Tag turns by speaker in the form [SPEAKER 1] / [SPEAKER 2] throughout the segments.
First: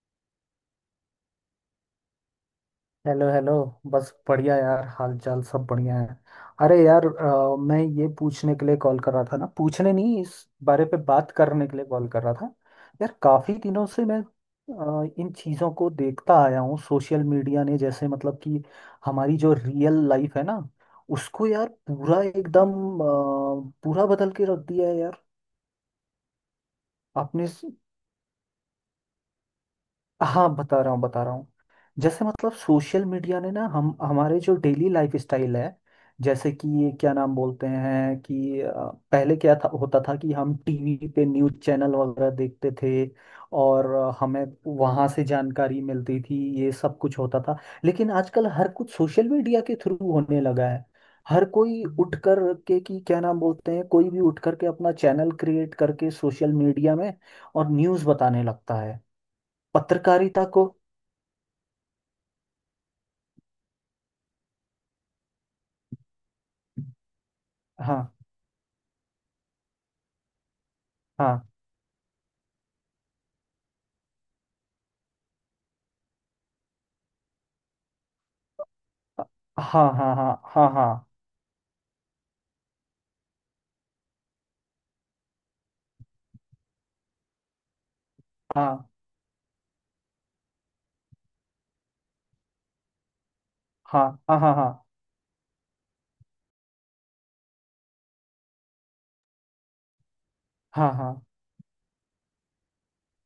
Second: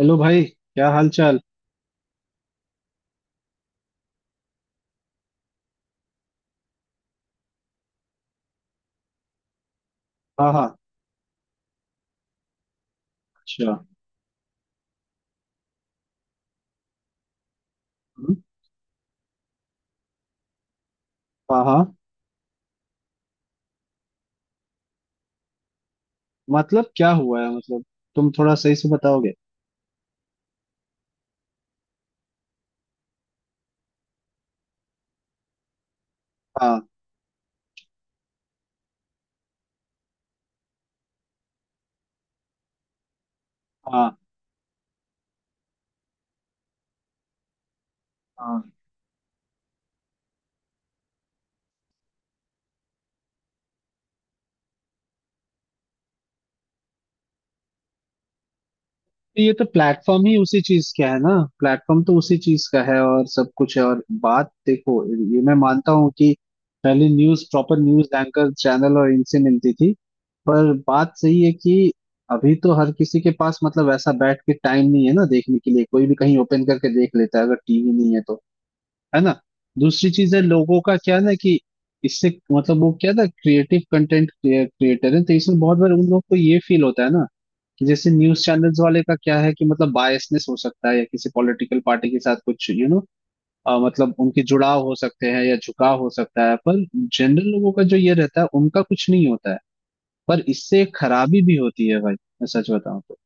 [SPEAKER 1] Hello भाई, क्या हाल चाल।
[SPEAKER 2] Hello hello. बस बढ़िया यार, हाल चाल सब बढ़िया है। अरे यार मैं ये पूछने के लिए कॉल कर रहा था ना, पूछने नहीं, इस
[SPEAKER 1] हाँ हाँ।
[SPEAKER 2] बारे पे बात करने के लिए कॉल कर रहा था। यार काफ़ी
[SPEAKER 1] अच्छा।
[SPEAKER 2] दिनों से मैं इन चीज़ों को देखता आया हूँ। सोशल मीडिया ने जैसे
[SPEAKER 1] हम्म,
[SPEAKER 2] मतलब कि हमारी जो रियल लाइफ है ना, उसको
[SPEAKER 1] हाँ
[SPEAKER 2] यार
[SPEAKER 1] हाँ।
[SPEAKER 2] पूरा एकदम पूरा बदल के रख दिया है यार
[SPEAKER 1] मतलब क्या हुआ
[SPEAKER 2] आपने।
[SPEAKER 1] है मतलब, तुम थोड़ा सही से बताओगे।
[SPEAKER 2] हाँ, बता रहा हूँ बता रहा हूँ। जैसे मतलब सोशल मीडिया ने ना हम हमारे जो डेली लाइफ स्टाइल है, जैसे कि
[SPEAKER 1] हाँ
[SPEAKER 2] ये क्या नाम बोलते हैं कि पहले क्या था, होता था कि हम टीवी पे न्यूज़ चैनल वगैरह देखते थे, और
[SPEAKER 1] हाँ
[SPEAKER 2] हमें वहाँ से जानकारी मिलती थी, ये सब कुछ होता था। लेकिन आजकल
[SPEAKER 1] हाँ।
[SPEAKER 2] हर कुछ सोशल मीडिया के थ्रू होने लगा है। हर कोई उठ कर के कि क्या नाम बोलते हैं, कोई भी उठ कर के अपना चैनल क्रिएट करके सोशल मीडिया में और न्यूज़ बताने लगता है,
[SPEAKER 1] तो ये तो प्लेटफॉर्म ही
[SPEAKER 2] पत्रकारिता
[SPEAKER 1] उसी
[SPEAKER 2] को।
[SPEAKER 1] चीज का है ना। प्लेटफॉर्म तो उसी चीज का है और सब कुछ है, और बात देखो, ये मैं मानता हूँ कि पहले न्यूज, प्रॉपर न्यूज
[SPEAKER 2] हाँ
[SPEAKER 1] एंकर चैनल और इनसे मिलती थी। पर बात सही
[SPEAKER 2] हाँ
[SPEAKER 1] है कि अभी तो हर किसी के पास मतलब ऐसा बैठ के टाइम नहीं है ना देखने के लिए, कोई भी कहीं ओपन करके देख लेता है, अगर टीवी नहीं है तो। है ना।
[SPEAKER 2] हाँ
[SPEAKER 1] दूसरी
[SPEAKER 2] हाँ
[SPEAKER 1] चीज
[SPEAKER 2] हाँ
[SPEAKER 1] है
[SPEAKER 2] हाँ
[SPEAKER 1] लोगों
[SPEAKER 2] हाँ
[SPEAKER 1] का क्या ना कि इससे मतलब वो क्या था, क्रिएटिव कंटेंट क्रिएटर है, तो इसमें बहुत बार उन लोग को ये फील होता है ना कि जैसे न्यूज चैनल्स
[SPEAKER 2] हाँ
[SPEAKER 1] वाले का क्या है कि मतलब बायसनेस हो सकता है या किसी पॉलिटिकल पार्टी के साथ कुछ यू नो,
[SPEAKER 2] हाँ
[SPEAKER 1] मतलब
[SPEAKER 2] हाँ
[SPEAKER 1] उनके
[SPEAKER 2] हाँ हाँ
[SPEAKER 1] जुड़ाव
[SPEAKER 2] हाँ
[SPEAKER 1] हो सकते हैं या झुकाव हो सकता है, पर जनरल लोगों का जो ये रहता है उनका कुछ नहीं होता है। पर इससे
[SPEAKER 2] हाँ
[SPEAKER 1] एक
[SPEAKER 2] हाँ।
[SPEAKER 1] खराबी भी होती है भाई, मैं सच बताऊं तो।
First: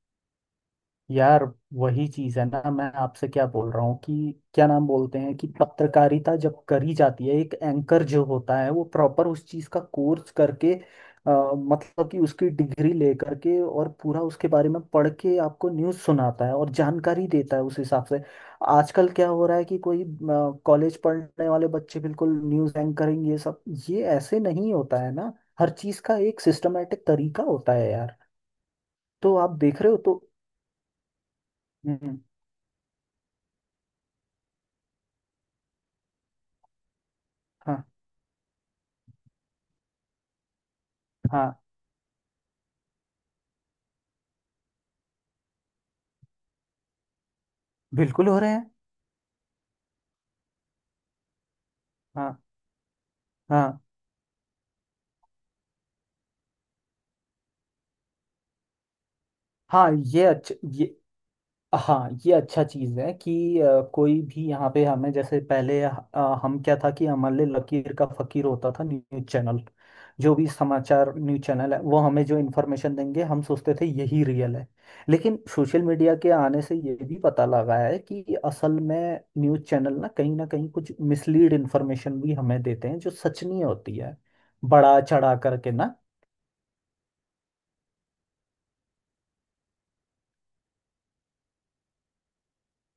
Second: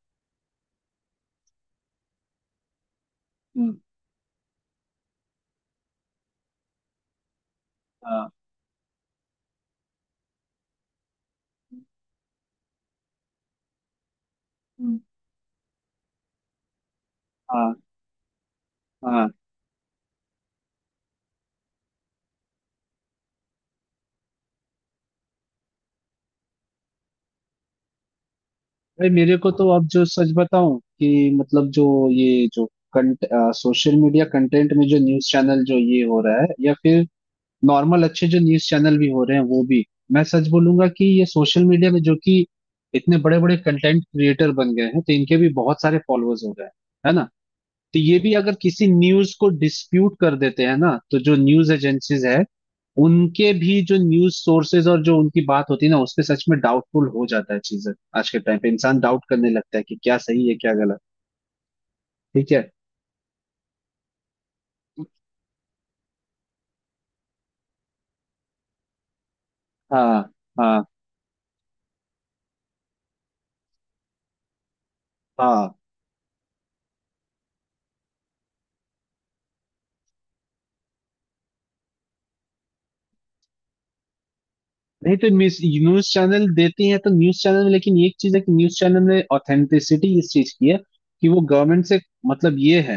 [SPEAKER 2] यार वही चीज है ना, मैं आपसे क्या बोल
[SPEAKER 1] हम्म।
[SPEAKER 2] रहा हूँ कि क्या नाम बोलते हैं कि पत्रकारिता जब करी जाती है, एक एंकर जो
[SPEAKER 1] हाँ।
[SPEAKER 2] होता है वो प्रॉपर उस चीज का कोर्स करके मतलब कि उसकी डिग्री लेकर के और पूरा उसके बारे में
[SPEAKER 1] हम्म।
[SPEAKER 2] पढ़ के आपको न्यूज़ सुनाता है और जानकारी देता है
[SPEAKER 1] हाँ
[SPEAKER 2] उस हिसाब से। आजकल
[SPEAKER 1] हाँ।
[SPEAKER 2] क्या हो रहा है कि कोई कॉलेज पढ़ने वाले बच्चे बिल्कुल न्यूज़ एंकरिंग ये सब, ये ऐसे नहीं होता है ना। हर चीज का एक सिस्टमेटिक तरीका होता है यार।
[SPEAKER 1] भाई
[SPEAKER 2] तो
[SPEAKER 1] मेरे को
[SPEAKER 2] आप
[SPEAKER 1] तो
[SPEAKER 2] देख
[SPEAKER 1] अब
[SPEAKER 2] रहे हो
[SPEAKER 1] जो
[SPEAKER 2] तो।
[SPEAKER 1] सच बताऊं कि मतलब जो
[SPEAKER 2] हम्म।
[SPEAKER 1] ये जो कंट, सोशल मीडिया कंटेंट में जो न्यूज चैनल जो ये हो रहा है या फिर
[SPEAKER 2] हाँ
[SPEAKER 1] नॉर्मल अच्छे जो न्यूज चैनल भी हो रहे हैं वो भी, मैं सच बोलूंगा कि ये
[SPEAKER 2] हाँ।
[SPEAKER 1] सोशल मीडिया में जो कि इतने बड़े बड़े कंटेंट क्रिएटर बन गए हैं, तो इनके भी बहुत सारे फॉलोअर्स हो गए हैं। है ना। तो ये
[SPEAKER 2] बिल्कुल
[SPEAKER 1] भी
[SPEAKER 2] हो रहे
[SPEAKER 1] अगर
[SPEAKER 2] हैं।
[SPEAKER 1] किसी न्यूज को डिस्प्यूट कर देते हैं ना, तो जो न्यूज एजेंसीज
[SPEAKER 2] हाँ
[SPEAKER 1] है, उनके
[SPEAKER 2] हाँ
[SPEAKER 1] भी जो न्यूज सोर्सेज और जो उनकी बात होती है ना, उस पे सच में डाउटफुल हो जाता है चीजें। आज के टाइम पे इंसान डाउट करने लगता है
[SPEAKER 2] हाँ,
[SPEAKER 1] कि क्या
[SPEAKER 2] ये
[SPEAKER 1] सही है
[SPEAKER 2] अच्छा,
[SPEAKER 1] क्या
[SPEAKER 2] ये
[SPEAKER 1] गलत।
[SPEAKER 2] हाँ, ये
[SPEAKER 1] ठीक है।
[SPEAKER 2] अच्छा चीज़ है कि कोई भी यहाँ पे हमें, जैसे पहले हम क्या था कि हमारे लकीर का फकीर होता था न्यूज़ चैनल।
[SPEAKER 1] हाँ
[SPEAKER 2] जो भी
[SPEAKER 1] हाँ
[SPEAKER 2] समाचार न्यूज़ चैनल है वो हमें जो इन्फॉर्मेशन देंगे, हम सोचते थे यही रियल है। लेकिन
[SPEAKER 1] हाँ।
[SPEAKER 2] सोशल मीडिया के आने से ये भी पता लगा है कि असल में न्यूज़ चैनल ना कहीं कुछ मिसलीड इन्फॉर्मेशन भी हमें देते हैं जो सच नहीं होती है, बड़ा
[SPEAKER 1] नहीं तो
[SPEAKER 2] चढ़ा
[SPEAKER 1] न्यूज
[SPEAKER 2] करके ना।
[SPEAKER 1] न्यूज चैनल देती है तो न्यूज चैनल में, लेकिन एक चीज है कि न्यूज चैनल में ऑथेंटिसिटी इस चीज की है कि वो गवर्नमेंट से, मतलब ये है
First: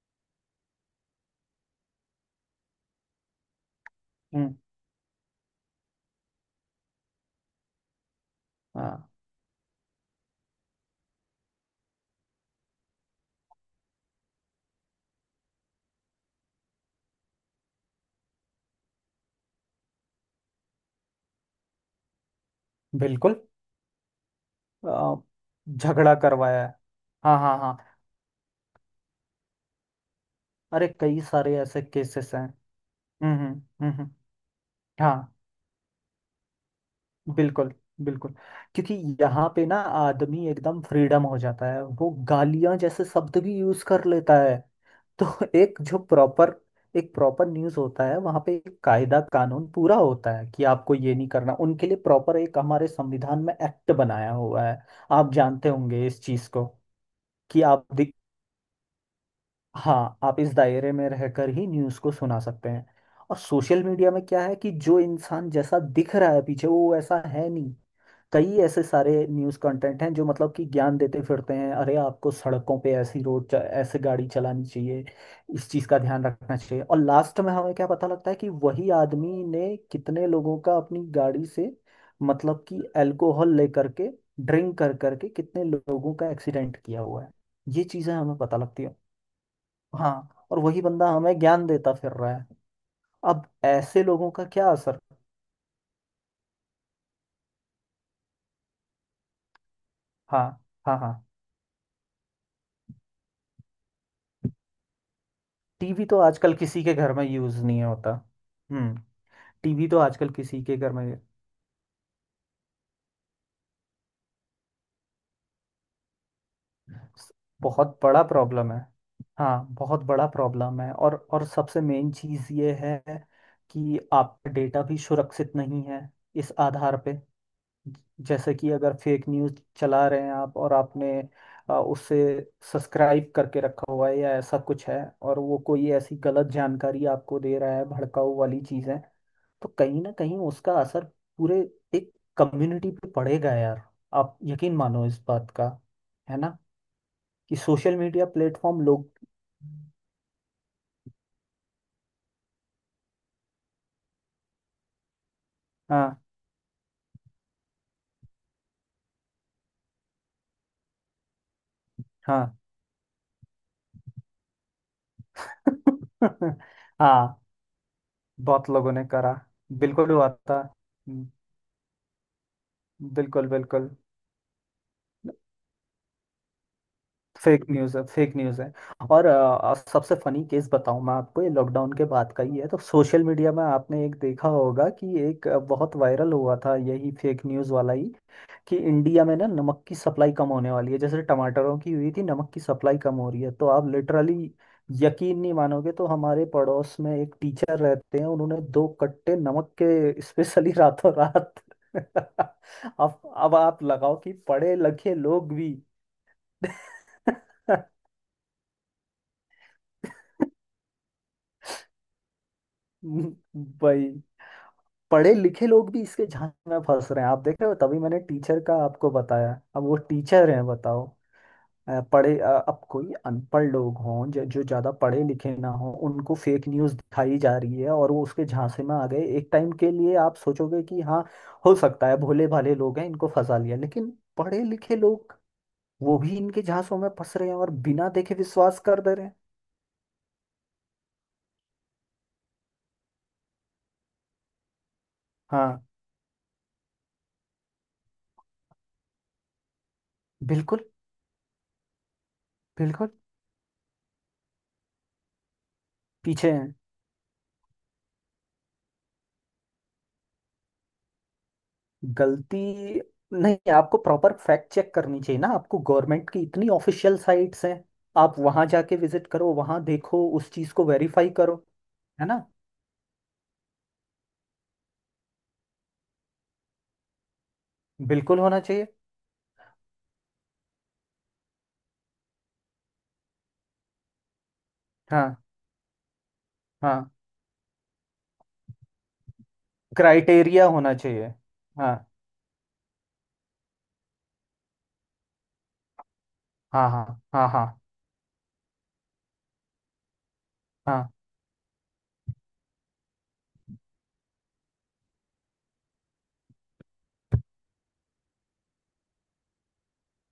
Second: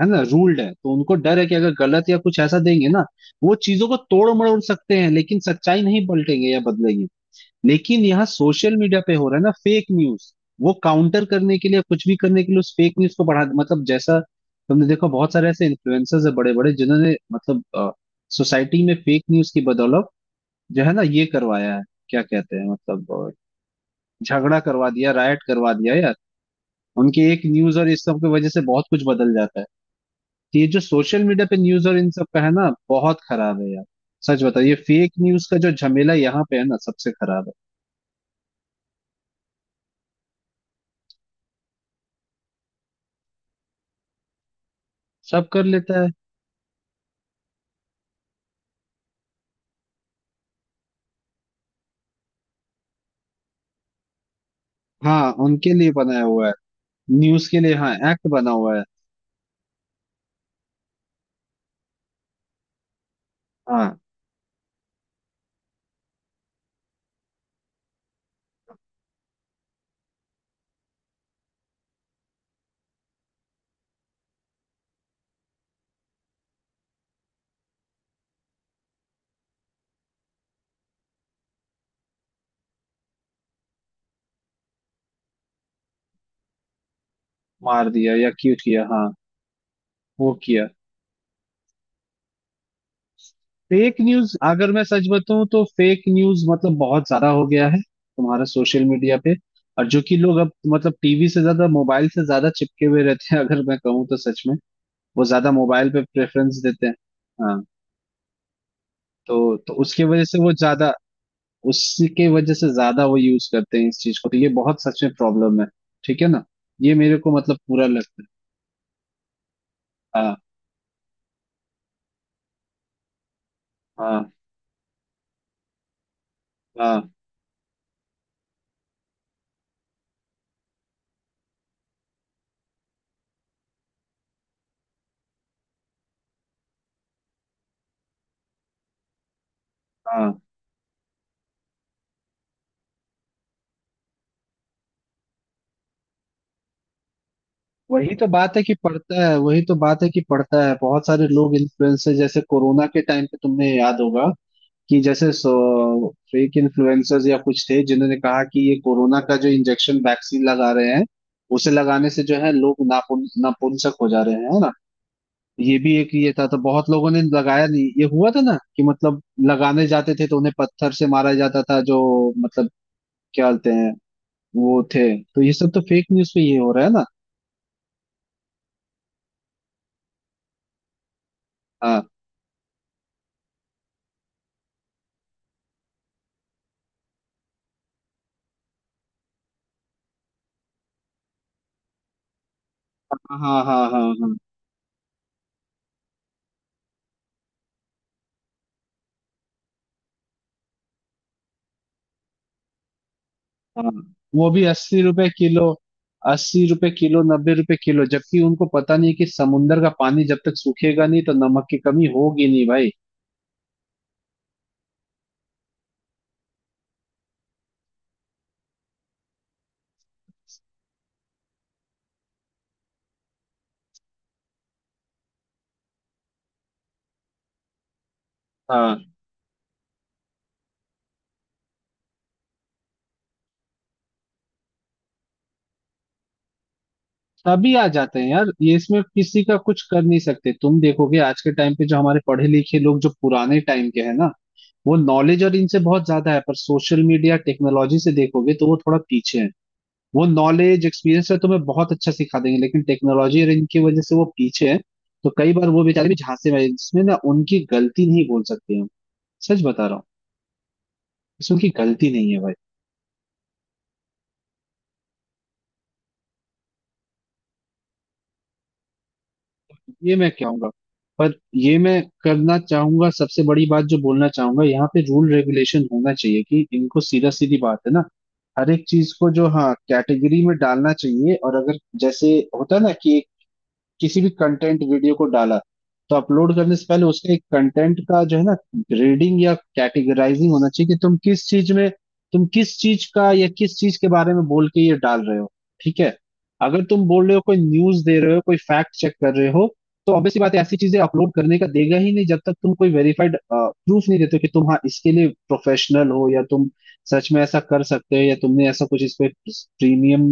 [SPEAKER 1] है ना, रूल्ड है, तो उनको डर है कि अगर गलत या कुछ ऐसा देंगे ना। वो चीजों को तोड़
[SPEAKER 2] हम्म।
[SPEAKER 1] मरोड़ सकते हैं, लेकिन सच्चाई नहीं पलटेंगे या बदलेंगे। लेकिन यहाँ सोशल मीडिया
[SPEAKER 2] हाँ,
[SPEAKER 1] पे हो रहा है ना फेक न्यूज। वो काउंटर करने के लिए, कुछ भी करने के लिए उस फेक न्यूज को बढ़ा, मतलब जैसा तुमने देखो, बहुत सारे ऐसे इन्फ्लुएंसर्स है बड़े बड़े जिन्होंने मतलब सोसाइटी में फेक न्यूज की बदौलत जो है ना ये करवाया है, क्या कहते हैं मतलब
[SPEAKER 2] बिल्कुल।
[SPEAKER 1] झगड़ा करवा दिया,
[SPEAKER 2] अ,
[SPEAKER 1] राइट करवा दिया यार।
[SPEAKER 2] झगड़ा करवाया है।
[SPEAKER 1] उनके
[SPEAKER 2] हाँ
[SPEAKER 1] एक
[SPEAKER 2] हाँ
[SPEAKER 1] न्यूज
[SPEAKER 2] हाँ।
[SPEAKER 1] और इस सब की वजह से बहुत कुछ बदल जाता है। तो ये जो
[SPEAKER 2] अरे कई
[SPEAKER 1] सोशल मीडिया
[SPEAKER 2] सारे
[SPEAKER 1] पे
[SPEAKER 2] ऐसे
[SPEAKER 1] न्यूज और इन सब
[SPEAKER 2] केसेस हैं।
[SPEAKER 1] का है ना, बहुत
[SPEAKER 2] हम्म।
[SPEAKER 1] खराब है यार।
[SPEAKER 2] हम्म।
[SPEAKER 1] सच बताओ, ये फेक
[SPEAKER 2] हाँ,
[SPEAKER 1] न्यूज का जो झमेला यहाँ पे है ना सबसे खराब है।
[SPEAKER 2] बिल्कुल बिल्कुल। क्योंकि यहाँ पे ना आदमी एकदम फ्रीडम हो जाता है, वो गालियां जैसे शब्द भी यूज कर लेता है। तो
[SPEAKER 1] सब कर
[SPEAKER 2] एक जो
[SPEAKER 1] लेता है।
[SPEAKER 2] प्रॉपर एक प्रॉपर न्यूज़ होता है, वहाँ पे एक कायदा कानून पूरा होता है कि आपको ये नहीं करना, उनके लिए प्रॉपर एक हमारे संविधान में एक्ट बनाया हुआ है।
[SPEAKER 1] हाँ,
[SPEAKER 2] आप जानते
[SPEAKER 1] उनके लिए
[SPEAKER 2] होंगे इस
[SPEAKER 1] बनाया हुआ
[SPEAKER 2] चीज़
[SPEAKER 1] है।
[SPEAKER 2] को,
[SPEAKER 1] न्यूज के
[SPEAKER 2] कि
[SPEAKER 1] लिए
[SPEAKER 2] आप
[SPEAKER 1] हाँ
[SPEAKER 2] दि-
[SPEAKER 1] एक्ट बना हुआ है।
[SPEAKER 2] हाँ, आप इस दायरे में रहकर ही न्यूज़ को सुना सकते हैं। और सोशल
[SPEAKER 1] हाँ।
[SPEAKER 2] मीडिया में क्या है कि जो इंसान जैसा दिख रहा है, पीछे वो वैसा है नहीं। कई ऐसे सारे न्यूज़ कंटेंट हैं जो मतलब कि ज्ञान देते फिरते हैं, अरे आपको सड़कों पे ऐसी रोड च- ऐसे गाड़ी चलानी चाहिए, इस चीज़ का ध्यान रखना चाहिए, और लास्ट में हमें क्या पता लगता है कि वही आदमी ने कितने लोगों का अपनी गाड़ी से मतलब कि अल्कोहल लेकर के ड्रिंक कर करके कितने लोगों का एक्सीडेंट किया हुआ है। ये
[SPEAKER 1] मार
[SPEAKER 2] चीज़ें
[SPEAKER 1] दिया या
[SPEAKER 2] हमें
[SPEAKER 1] क्यों
[SPEAKER 2] पता लगती
[SPEAKER 1] किया,
[SPEAKER 2] है।
[SPEAKER 1] हाँ। वो
[SPEAKER 2] हाँ, और
[SPEAKER 1] किया।
[SPEAKER 2] वही बंदा हमें ज्ञान देता फिर रहा है। अब
[SPEAKER 1] फेक
[SPEAKER 2] ऐसे लोगों
[SPEAKER 1] न्यूज,
[SPEAKER 2] का
[SPEAKER 1] अगर
[SPEAKER 2] क्या
[SPEAKER 1] मैं
[SPEAKER 2] असर।
[SPEAKER 1] सच बताऊं तो फेक न्यूज मतलब बहुत ज्यादा हो गया है तुम्हारा सोशल मीडिया पे। और जो कि लोग
[SPEAKER 2] हाँ
[SPEAKER 1] अब मतलब
[SPEAKER 2] हाँ हाँ।
[SPEAKER 1] टीवी से ज्यादा मोबाइल से ज्यादा चिपके हुए रहते हैं अगर मैं कहूँ तो सच में। वो ज्यादा मोबाइल पे
[SPEAKER 2] टीवी तो आजकल
[SPEAKER 1] प्रेफरेंस
[SPEAKER 2] किसी
[SPEAKER 1] देते हैं।
[SPEAKER 2] के घर में यूज
[SPEAKER 1] हाँ।
[SPEAKER 2] नहीं होता। हम्म।
[SPEAKER 1] तो
[SPEAKER 2] टीवी तो
[SPEAKER 1] उसके वजह
[SPEAKER 2] आजकल
[SPEAKER 1] से वो
[SPEAKER 2] किसी के घर
[SPEAKER 1] ज्यादा,
[SPEAKER 2] में।
[SPEAKER 1] उसके वजह से ज्यादा वो यूज करते हैं इस चीज को, तो ये बहुत सच में प्रॉब्लम है। ठीक है ना। ये मेरे को मतलब पूरा
[SPEAKER 2] बहुत
[SPEAKER 1] लगता
[SPEAKER 2] बड़ा
[SPEAKER 1] है।
[SPEAKER 2] प्रॉब्लम है। हाँ, बहुत बड़ा
[SPEAKER 1] हाँ
[SPEAKER 2] प्रॉब्लम है, और सबसे मेन चीज़ ये है कि
[SPEAKER 1] हाँ
[SPEAKER 2] आपका डेटा भी सुरक्षित नहीं है इस आधार
[SPEAKER 1] हाँ
[SPEAKER 2] पे। जैसे कि अगर फेक न्यूज़ चला रहे हैं आप, और आपने उसे सब्सक्राइब करके रखा हुआ है या ऐसा कुछ है, और वो कोई ऐसी गलत जानकारी आपको दे रहा है, भड़काऊ वाली चीज़ें, तो कहीं ना
[SPEAKER 1] हाँ।
[SPEAKER 2] कहीं उसका असर पूरे एक कम्युनिटी पे पड़ेगा यार। आप यकीन मानो इस बात का, है ना, कि सोशल
[SPEAKER 1] वही
[SPEAKER 2] मीडिया
[SPEAKER 1] तो बात है कि
[SPEAKER 2] प्लेटफॉर्म लोग।
[SPEAKER 1] पड़ता है, वही तो बात है कि पड़ता है। बहुत सारे लोग इन्फ्लुएंसर, जैसे कोरोना के टाइम पे तुमने याद होगा कि जैसे
[SPEAKER 2] हाँ
[SPEAKER 1] फेक इन्फ्लुएंसर्स या कुछ थे जिन्होंने कहा कि ये कोरोना का जो इंजेक्शन वैक्सीन लगा रहे हैं, उसे लगाने से जो है
[SPEAKER 2] हाँ।
[SPEAKER 1] लोग नापुंसक हो जा रहे हैं, है ना। ये भी एक ये था, तो बहुत लोगों ने
[SPEAKER 2] हाँ,
[SPEAKER 1] लगाया नहीं, ये हुआ था ना
[SPEAKER 2] बहुत
[SPEAKER 1] कि
[SPEAKER 2] लोगों ने
[SPEAKER 1] मतलब
[SPEAKER 2] करा।
[SPEAKER 1] लगाने
[SPEAKER 2] बिल्कुल
[SPEAKER 1] जाते थे
[SPEAKER 2] हुआ
[SPEAKER 1] तो उन्हें
[SPEAKER 2] था।
[SPEAKER 1] पत्थर से
[SPEAKER 2] हम्म,
[SPEAKER 1] मारा जाता था, जो मतलब
[SPEAKER 2] बिल्कुल
[SPEAKER 1] क्या बोलते
[SPEAKER 2] बिल्कुल।
[SPEAKER 1] हैं वो थे। तो ये सब तो फेक न्यूज पे ये हो रहा है ना।
[SPEAKER 2] फेक न्यूज़ है, फेक न्यूज़ है। और सबसे फनी केस बताऊं मैं आपको, ये लॉकडाउन
[SPEAKER 1] हाँ
[SPEAKER 2] के बाद का ही है। तो सोशल मीडिया में आपने एक देखा होगा कि एक बहुत वायरल हुआ था यही फेक न्यूज़ वाला ही, कि इंडिया में ना नमक की सप्लाई कम होने वाली है, जैसे टमाटरों की हुई थी, नमक की सप्लाई कम हो
[SPEAKER 1] हाँ
[SPEAKER 2] रही है,
[SPEAKER 1] हाँ
[SPEAKER 2] तो
[SPEAKER 1] हाँ
[SPEAKER 2] आप
[SPEAKER 1] हाँ हाँ
[SPEAKER 2] लिटरली यकीन नहीं मानोगे, तो हमारे पड़ोस में एक टीचर रहते हैं, उन्होंने दो कट्टे नमक के स्पेशली रातों रात अब आप
[SPEAKER 1] हाँ।
[SPEAKER 2] लगाओ कि
[SPEAKER 1] वो भी
[SPEAKER 2] पढ़े
[SPEAKER 1] अस्सी
[SPEAKER 2] लिखे
[SPEAKER 1] रुपए
[SPEAKER 2] लोग
[SPEAKER 1] किलो
[SPEAKER 2] भी
[SPEAKER 1] 80 रुपए किलो, नब्बे रुपए किलो जबकि उनको पता नहीं कि समुंदर का पानी जब तक सूखेगा नहीं तो नमक की कमी होगी नहीं भाई।
[SPEAKER 2] भाई पढ़े लिखे लोग भी इसके झांसे में फंस रहे हैं। आप देखे हो, तभी मैंने टीचर का आपको बताया, अब वो टीचर हैं बताओ। अब कोई अनपढ़ लोग हों जो जो ज्यादा पढ़े लिखे ना हों, उनको फेक न्यूज दिखाई जा रही है और वो उसके झांसे में
[SPEAKER 1] हाँ।
[SPEAKER 2] आ गए, एक टाइम के लिए आप सोचोगे कि हाँ, हो सकता है भोले भाले लोग हैं, इनको फंसा लिया, लेकिन पढ़े लिखे लोग वो भी इनके झांसों में फंस रहे हैं और
[SPEAKER 1] तभी आ
[SPEAKER 2] बिना
[SPEAKER 1] जाते हैं
[SPEAKER 2] देखे
[SPEAKER 1] यार, ये
[SPEAKER 2] विश्वास
[SPEAKER 1] इसमें
[SPEAKER 2] कर दे रहे हैं।
[SPEAKER 1] किसी का कुछ कर नहीं सकते। तुम देखोगे आज के टाइम पे जो हमारे पढ़े लिखे लोग जो पुराने टाइम के हैं ना, वो नॉलेज और इनसे
[SPEAKER 2] हाँ,
[SPEAKER 1] बहुत ज्यादा है, पर सोशल मीडिया टेक्नोलॉजी से देखोगे तो वो थोड़ा पीछे है। वो
[SPEAKER 2] बिल्कुल
[SPEAKER 1] नॉलेज एक्सपीरियंस है, तुम्हें बहुत अच्छा सिखा देंगे, लेकिन
[SPEAKER 2] बिल्कुल।
[SPEAKER 1] टेक्नोलॉजी और इनकी वजह से वो पीछे है। तो कई बार वो बेचारे भी
[SPEAKER 2] पीछे
[SPEAKER 1] झांसे में हैं।
[SPEAKER 2] हैं।
[SPEAKER 1] इसमें ना उनकी गलती नहीं बोल सकते हम। सच बता रहा हूँ। इसमें उनकी गलती नहीं है भाई।
[SPEAKER 2] गलती नहीं, आपको प्रॉपर फैक्ट चेक करनी चाहिए ना, आपको गवर्नमेंट की इतनी ऑफिशियल साइट्स हैं, आप वहां जाके विजिट करो, वहां
[SPEAKER 1] ये
[SPEAKER 2] देखो,
[SPEAKER 1] मैं
[SPEAKER 2] उस
[SPEAKER 1] कहूंगा,
[SPEAKER 2] चीज को वेरीफाई
[SPEAKER 1] पर
[SPEAKER 2] करो।
[SPEAKER 1] ये मैं
[SPEAKER 2] है ना,
[SPEAKER 1] करना चाहूंगा, सबसे बड़ी बात जो बोलना चाहूंगा, यहाँ पे रूल रेगुलेशन होना चाहिए कि इनको सीधा, सीधी बात है ना।
[SPEAKER 2] बिल्कुल होना
[SPEAKER 1] हर एक
[SPEAKER 2] चाहिए।
[SPEAKER 1] चीज को जो हाँ कैटेगरी में डालना चाहिए, और अगर जैसे होता है ना कि किसी भी कंटेंट वीडियो को
[SPEAKER 2] हाँ
[SPEAKER 1] डाला, तो अपलोड करने से पहले
[SPEAKER 2] हाँ,
[SPEAKER 1] उसका एक कंटेंट का जो है ना ग्रेडिंग या कैटेगराइजिंग
[SPEAKER 2] क्राइटेरिया
[SPEAKER 1] होना चाहिए
[SPEAKER 2] होना
[SPEAKER 1] कि तुम
[SPEAKER 2] चाहिए।
[SPEAKER 1] किस चीज में,
[SPEAKER 2] हाँ
[SPEAKER 1] तुम किस चीज का या किस चीज के बारे में बोल के ये डाल रहे हो। ठीक है। अगर
[SPEAKER 2] हाँ
[SPEAKER 1] तुम
[SPEAKER 2] हाँ
[SPEAKER 1] बोल रहे हो, कोई
[SPEAKER 2] हाँ
[SPEAKER 1] न्यूज दे रहे हो, कोई फैक्ट चेक कर रहे हो, तो ऑब्वियसली बात है, ऐसी चीजें
[SPEAKER 2] हाँ
[SPEAKER 1] अपलोड करने का देगा ही नहीं जब तक तुम कोई वेरीफाइड प्रूफ नहीं देते हो कि तुम हाँ इसके लिए प्रोफेशनल हो, या तुम सच में ऐसा कर सकते हो, या तुमने ऐसा कुछ इस पे प्रीमियम,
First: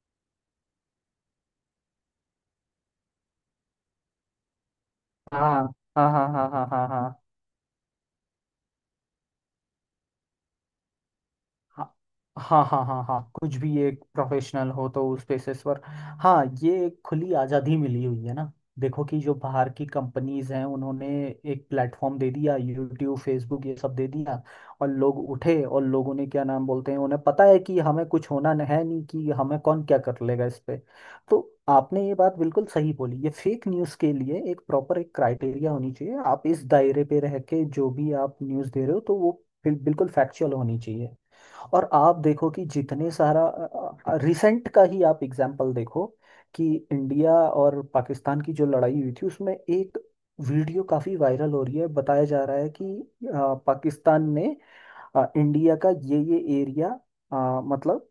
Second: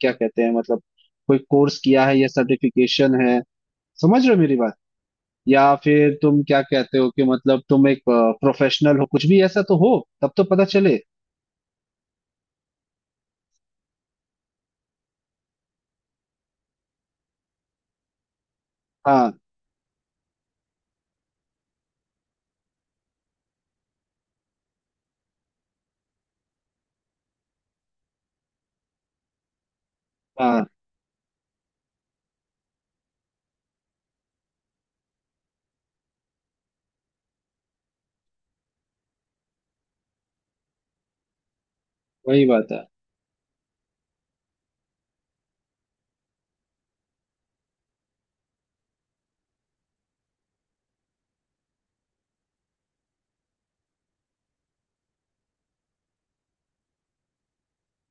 [SPEAKER 1] क्या कहते हैं मतलब, कोई कोर्स किया है या सर्टिफिकेशन है। समझ रहे हो मेरी बात।
[SPEAKER 2] हाँ
[SPEAKER 1] या
[SPEAKER 2] हाँ
[SPEAKER 1] फिर
[SPEAKER 2] हाँ
[SPEAKER 1] तुम
[SPEAKER 2] हाँ हाँ
[SPEAKER 1] क्या
[SPEAKER 2] हाँ हाँ हाँ
[SPEAKER 1] कहते हो
[SPEAKER 2] हाँ
[SPEAKER 1] कि मतलब तुम एक प्रोफेशनल हो, कुछ भी ऐसा तो हो, तब तो पता चले।
[SPEAKER 2] हाँ हाँ हाँ हाँ हाँ, कुछ भी एक प्रोफेशनल हो तो उस बेसिस पर। हाँ, ये एक खुली आज़ादी मिली हुई है ना। देखो कि
[SPEAKER 1] हाँ
[SPEAKER 2] जो बाहर की कंपनीज हैं उन्होंने एक प्लेटफॉर्म दे दिया, यूट्यूब फेसबुक ये सब दे दिया, और लोग उठे और लोगों ने क्या नाम बोलते हैं, उन्हें पता है कि हमें कुछ होना न- है नहीं, कि हमें कौन क्या कर लेगा इस
[SPEAKER 1] हाँ।
[SPEAKER 2] पे। तो आपने ये बात बिल्कुल सही बोली, ये फेक न्यूज़ के लिए एक प्रॉपर एक क्राइटेरिया होनी चाहिए, आप इस दायरे पे रह के जो भी आप न्यूज़ दे रहे हो तो वो बिल्कुल फैक्चुअल होनी चाहिए। और आप
[SPEAKER 1] वही
[SPEAKER 2] देखो कि
[SPEAKER 1] बात है।
[SPEAKER 2] जितने सारा रिसेंट का ही आप एग्जाम्पल देखो, कि इंडिया और पाकिस्तान की जो लड़ाई हुई थी उसमें एक वीडियो काफी वायरल हो रही है, बताया जा रहा है कि पाकिस्तान ने इंडिया का ये एरिया मतलब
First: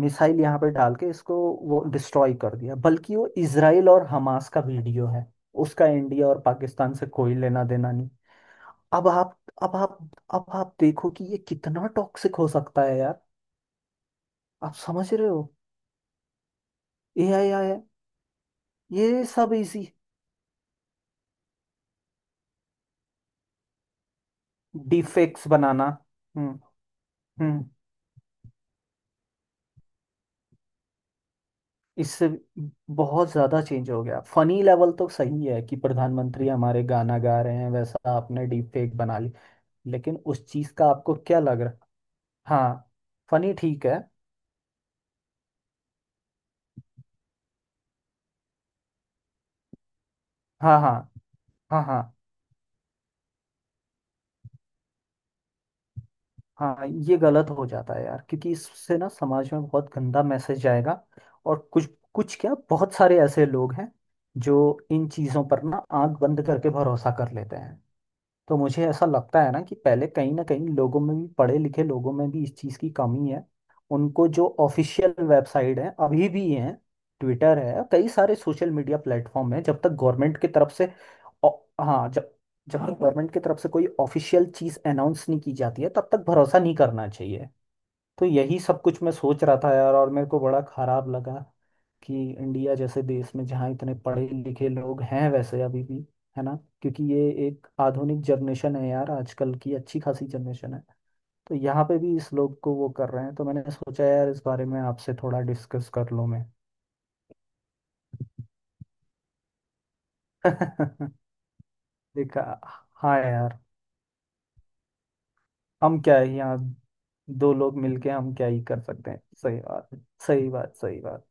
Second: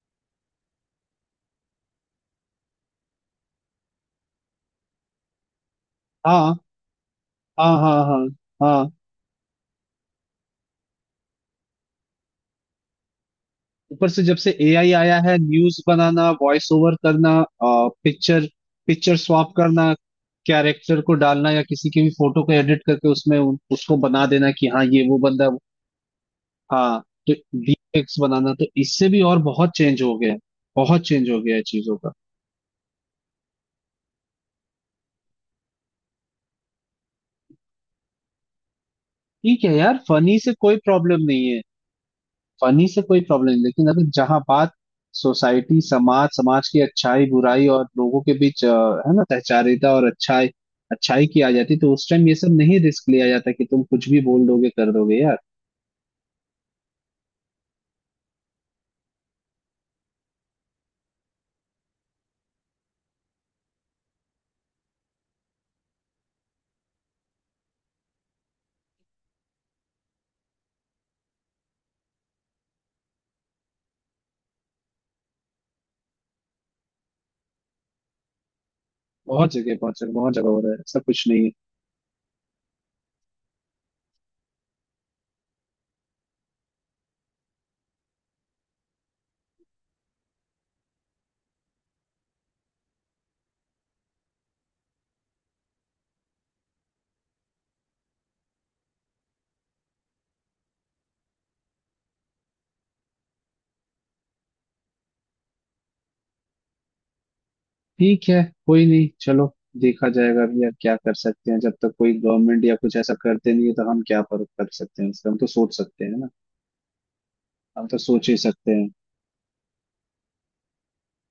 [SPEAKER 2] मिसाइल यहाँ पे डाल के इसको वो डिस्ट्रॉय कर दिया, बल्कि वो इसराइल और हमास का वीडियो है, उसका इंडिया और
[SPEAKER 1] हाँ
[SPEAKER 2] पाकिस्तान से कोई लेना
[SPEAKER 1] हाँ
[SPEAKER 2] देना
[SPEAKER 1] हाँ
[SPEAKER 2] नहीं।
[SPEAKER 1] हाँ हाँ।
[SPEAKER 2] अब आप अब आप अब आप देखो कि ये कितना टॉक्सिक हो सकता है यार।
[SPEAKER 1] ऊपर से जब से
[SPEAKER 2] आप
[SPEAKER 1] एआई
[SPEAKER 2] समझ
[SPEAKER 1] आया
[SPEAKER 2] रहे
[SPEAKER 1] है,
[SPEAKER 2] हो।
[SPEAKER 1] न्यूज बनाना, वॉइस ओवर करना,
[SPEAKER 2] AI आया है,
[SPEAKER 1] पिक्चर पिक्चर
[SPEAKER 2] ये
[SPEAKER 1] स्वैप
[SPEAKER 2] सब इजी,
[SPEAKER 1] करना, कैरेक्टर को डालना, या किसी की भी फोटो को एडिट करके उसमें उसको बना देना कि हाँ ये वो बंदा
[SPEAKER 2] डिफेक्ट्स
[SPEAKER 1] है,
[SPEAKER 2] बनाना। हम्म
[SPEAKER 1] हाँ। तो
[SPEAKER 2] हम्म।
[SPEAKER 1] वीएक्स बनाना, तो इससे भी और बहुत चेंज हो गया है। बहुत चेंज हो गया है चीजों का।
[SPEAKER 2] इससे बहुत ज्यादा चेंज हो गया। फनी लेवल तो सही है कि प्रधानमंत्री हमारे गाना गा रहे हैं, वैसा आपने डिफेक्ट बना ली।
[SPEAKER 1] ठीक है यार,
[SPEAKER 2] लेकिन
[SPEAKER 1] फनी
[SPEAKER 2] उस
[SPEAKER 1] से
[SPEAKER 2] चीज
[SPEAKER 1] कोई
[SPEAKER 2] का आपको
[SPEAKER 1] प्रॉब्लम
[SPEAKER 2] क्या
[SPEAKER 1] नहीं है।
[SPEAKER 2] लग रहा।
[SPEAKER 1] फनी
[SPEAKER 2] हाँ,
[SPEAKER 1] से कोई प्रॉब्लम
[SPEAKER 2] फनी
[SPEAKER 1] नहीं,
[SPEAKER 2] ठीक
[SPEAKER 1] लेकिन
[SPEAKER 2] है।
[SPEAKER 1] अगर जहां बात सोसाइटी, समाज समाज की अच्छाई बुराई और लोगों के बीच है ना सहचारिता और अच्छाई,
[SPEAKER 2] हाँ हाँ
[SPEAKER 1] अच्छाई की आ जाती,
[SPEAKER 2] हाँ
[SPEAKER 1] तो उस
[SPEAKER 2] हाँ
[SPEAKER 1] टाइम ये सब नहीं रिस्क लिया जाता कि तुम कुछ भी बोल दोगे कर दोगे यार।
[SPEAKER 2] हाँ, ये गलत हो जाता है यार, क्योंकि इससे ना समाज में बहुत गंदा मैसेज जाएगा, और कुछ कुछ क्या, बहुत सारे ऐसे लोग हैं जो इन चीज़ों पर ना आंख बंद करके भरोसा कर लेते हैं। तो मुझे ऐसा लगता है ना कि पहले कहीं ना कहीं लोगों में भी, पढ़े लिखे लोगों में भी इस चीज़ की कमी है। उनको जो ऑफिशियल वेबसाइट है अभी भी है, ट्विटर है, कई सारे सोशल मीडिया
[SPEAKER 1] बहुत
[SPEAKER 2] प्लेटफॉर्म है,
[SPEAKER 1] जगह,
[SPEAKER 2] जब तक
[SPEAKER 1] बहुत जगह, बहुत
[SPEAKER 2] गवर्नमेंट
[SPEAKER 1] जगह
[SPEAKER 2] की
[SPEAKER 1] हो
[SPEAKER 2] तरफ
[SPEAKER 1] रहा है,
[SPEAKER 2] से
[SPEAKER 1] ऐसा कुछ नहीं है।
[SPEAKER 2] औ- हाँ, जब जब तक गवर्नमेंट की तरफ से कोई ऑफिशियल चीज़ अनाउंस नहीं की जाती है, तब तक भरोसा नहीं करना चाहिए। तो यही सब कुछ मैं सोच रहा था यार, और मेरे को बड़ा खराब लगा कि इंडिया जैसे देश में जहाँ इतने पढ़े लिखे लोग हैं, वैसे अभी भी है ना। क्योंकि ये एक आधुनिक जनरेशन है यार, आजकल की अच्छी खासी जनरेशन है, तो यहाँ पे भी इस लोग को वो कर रहे हैं। तो मैंने सोचा यार, इस बारे में आपसे थोड़ा डिस्कस कर लूँ मैं।
[SPEAKER 1] ठीक है। कोई नहीं, चलो। देखा जाएगा अभी यार, क्या कर सकते हैं जब तक कोई
[SPEAKER 2] देखा।
[SPEAKER 1] गवर्नमेंट या कुछ ऐसा
[SPEAKER 2] हाँ
[SPEAKER 1] करते
[SPEAKER 2] यार,
[SPEAKER 1] नहीं है, तो हम क्या पर कर सकते हैं, इसका हम तो सोच
[SPEAKER 2] हम
[SPEAKER 1] सकते हैं
[SPEAKER 2] क्या
[SPEAKER 1] ना।
[SPEAKER 2] है यहाँ, दो लोग
[SPEAKER 1] हम तो
[SPEAKER 2] मिलके
[SPEAKER 1] सोच
[SPEAKER 2] हम
[SPEAKER 1] ही
[SPEAKER 2] क्या ही
[SPEAKER 1] सकते
[SPEAKER 2] कर
[SPEAKER 1] हैं।
[SPEAKER 2] सकते हैं। सही बात, सही बात, सही बात।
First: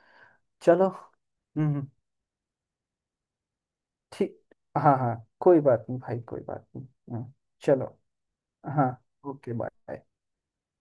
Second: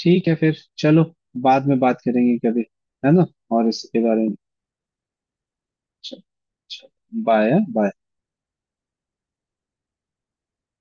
[SPEAKER 1] ठीक है फिर,
[SPEAKER 2] चलो।
[SPEAKER 1] चलो। बाद में
[SPEAKER 2] हम्म।
[SPEAKER 1] बात करेंगे कभी। है ना। और इसके बारे में।
[SPEAKER 2] ठीक। हाँ हाँ, कोई बात नहीं भाई,
[SPEAKER 1] चलो,
[SPEAKER 2] कोई बात नहीं। हाँ,
[SPEAKER 1] बाय बाय।
[SPEAKER 2] चलो। हाँ, ओके बाय।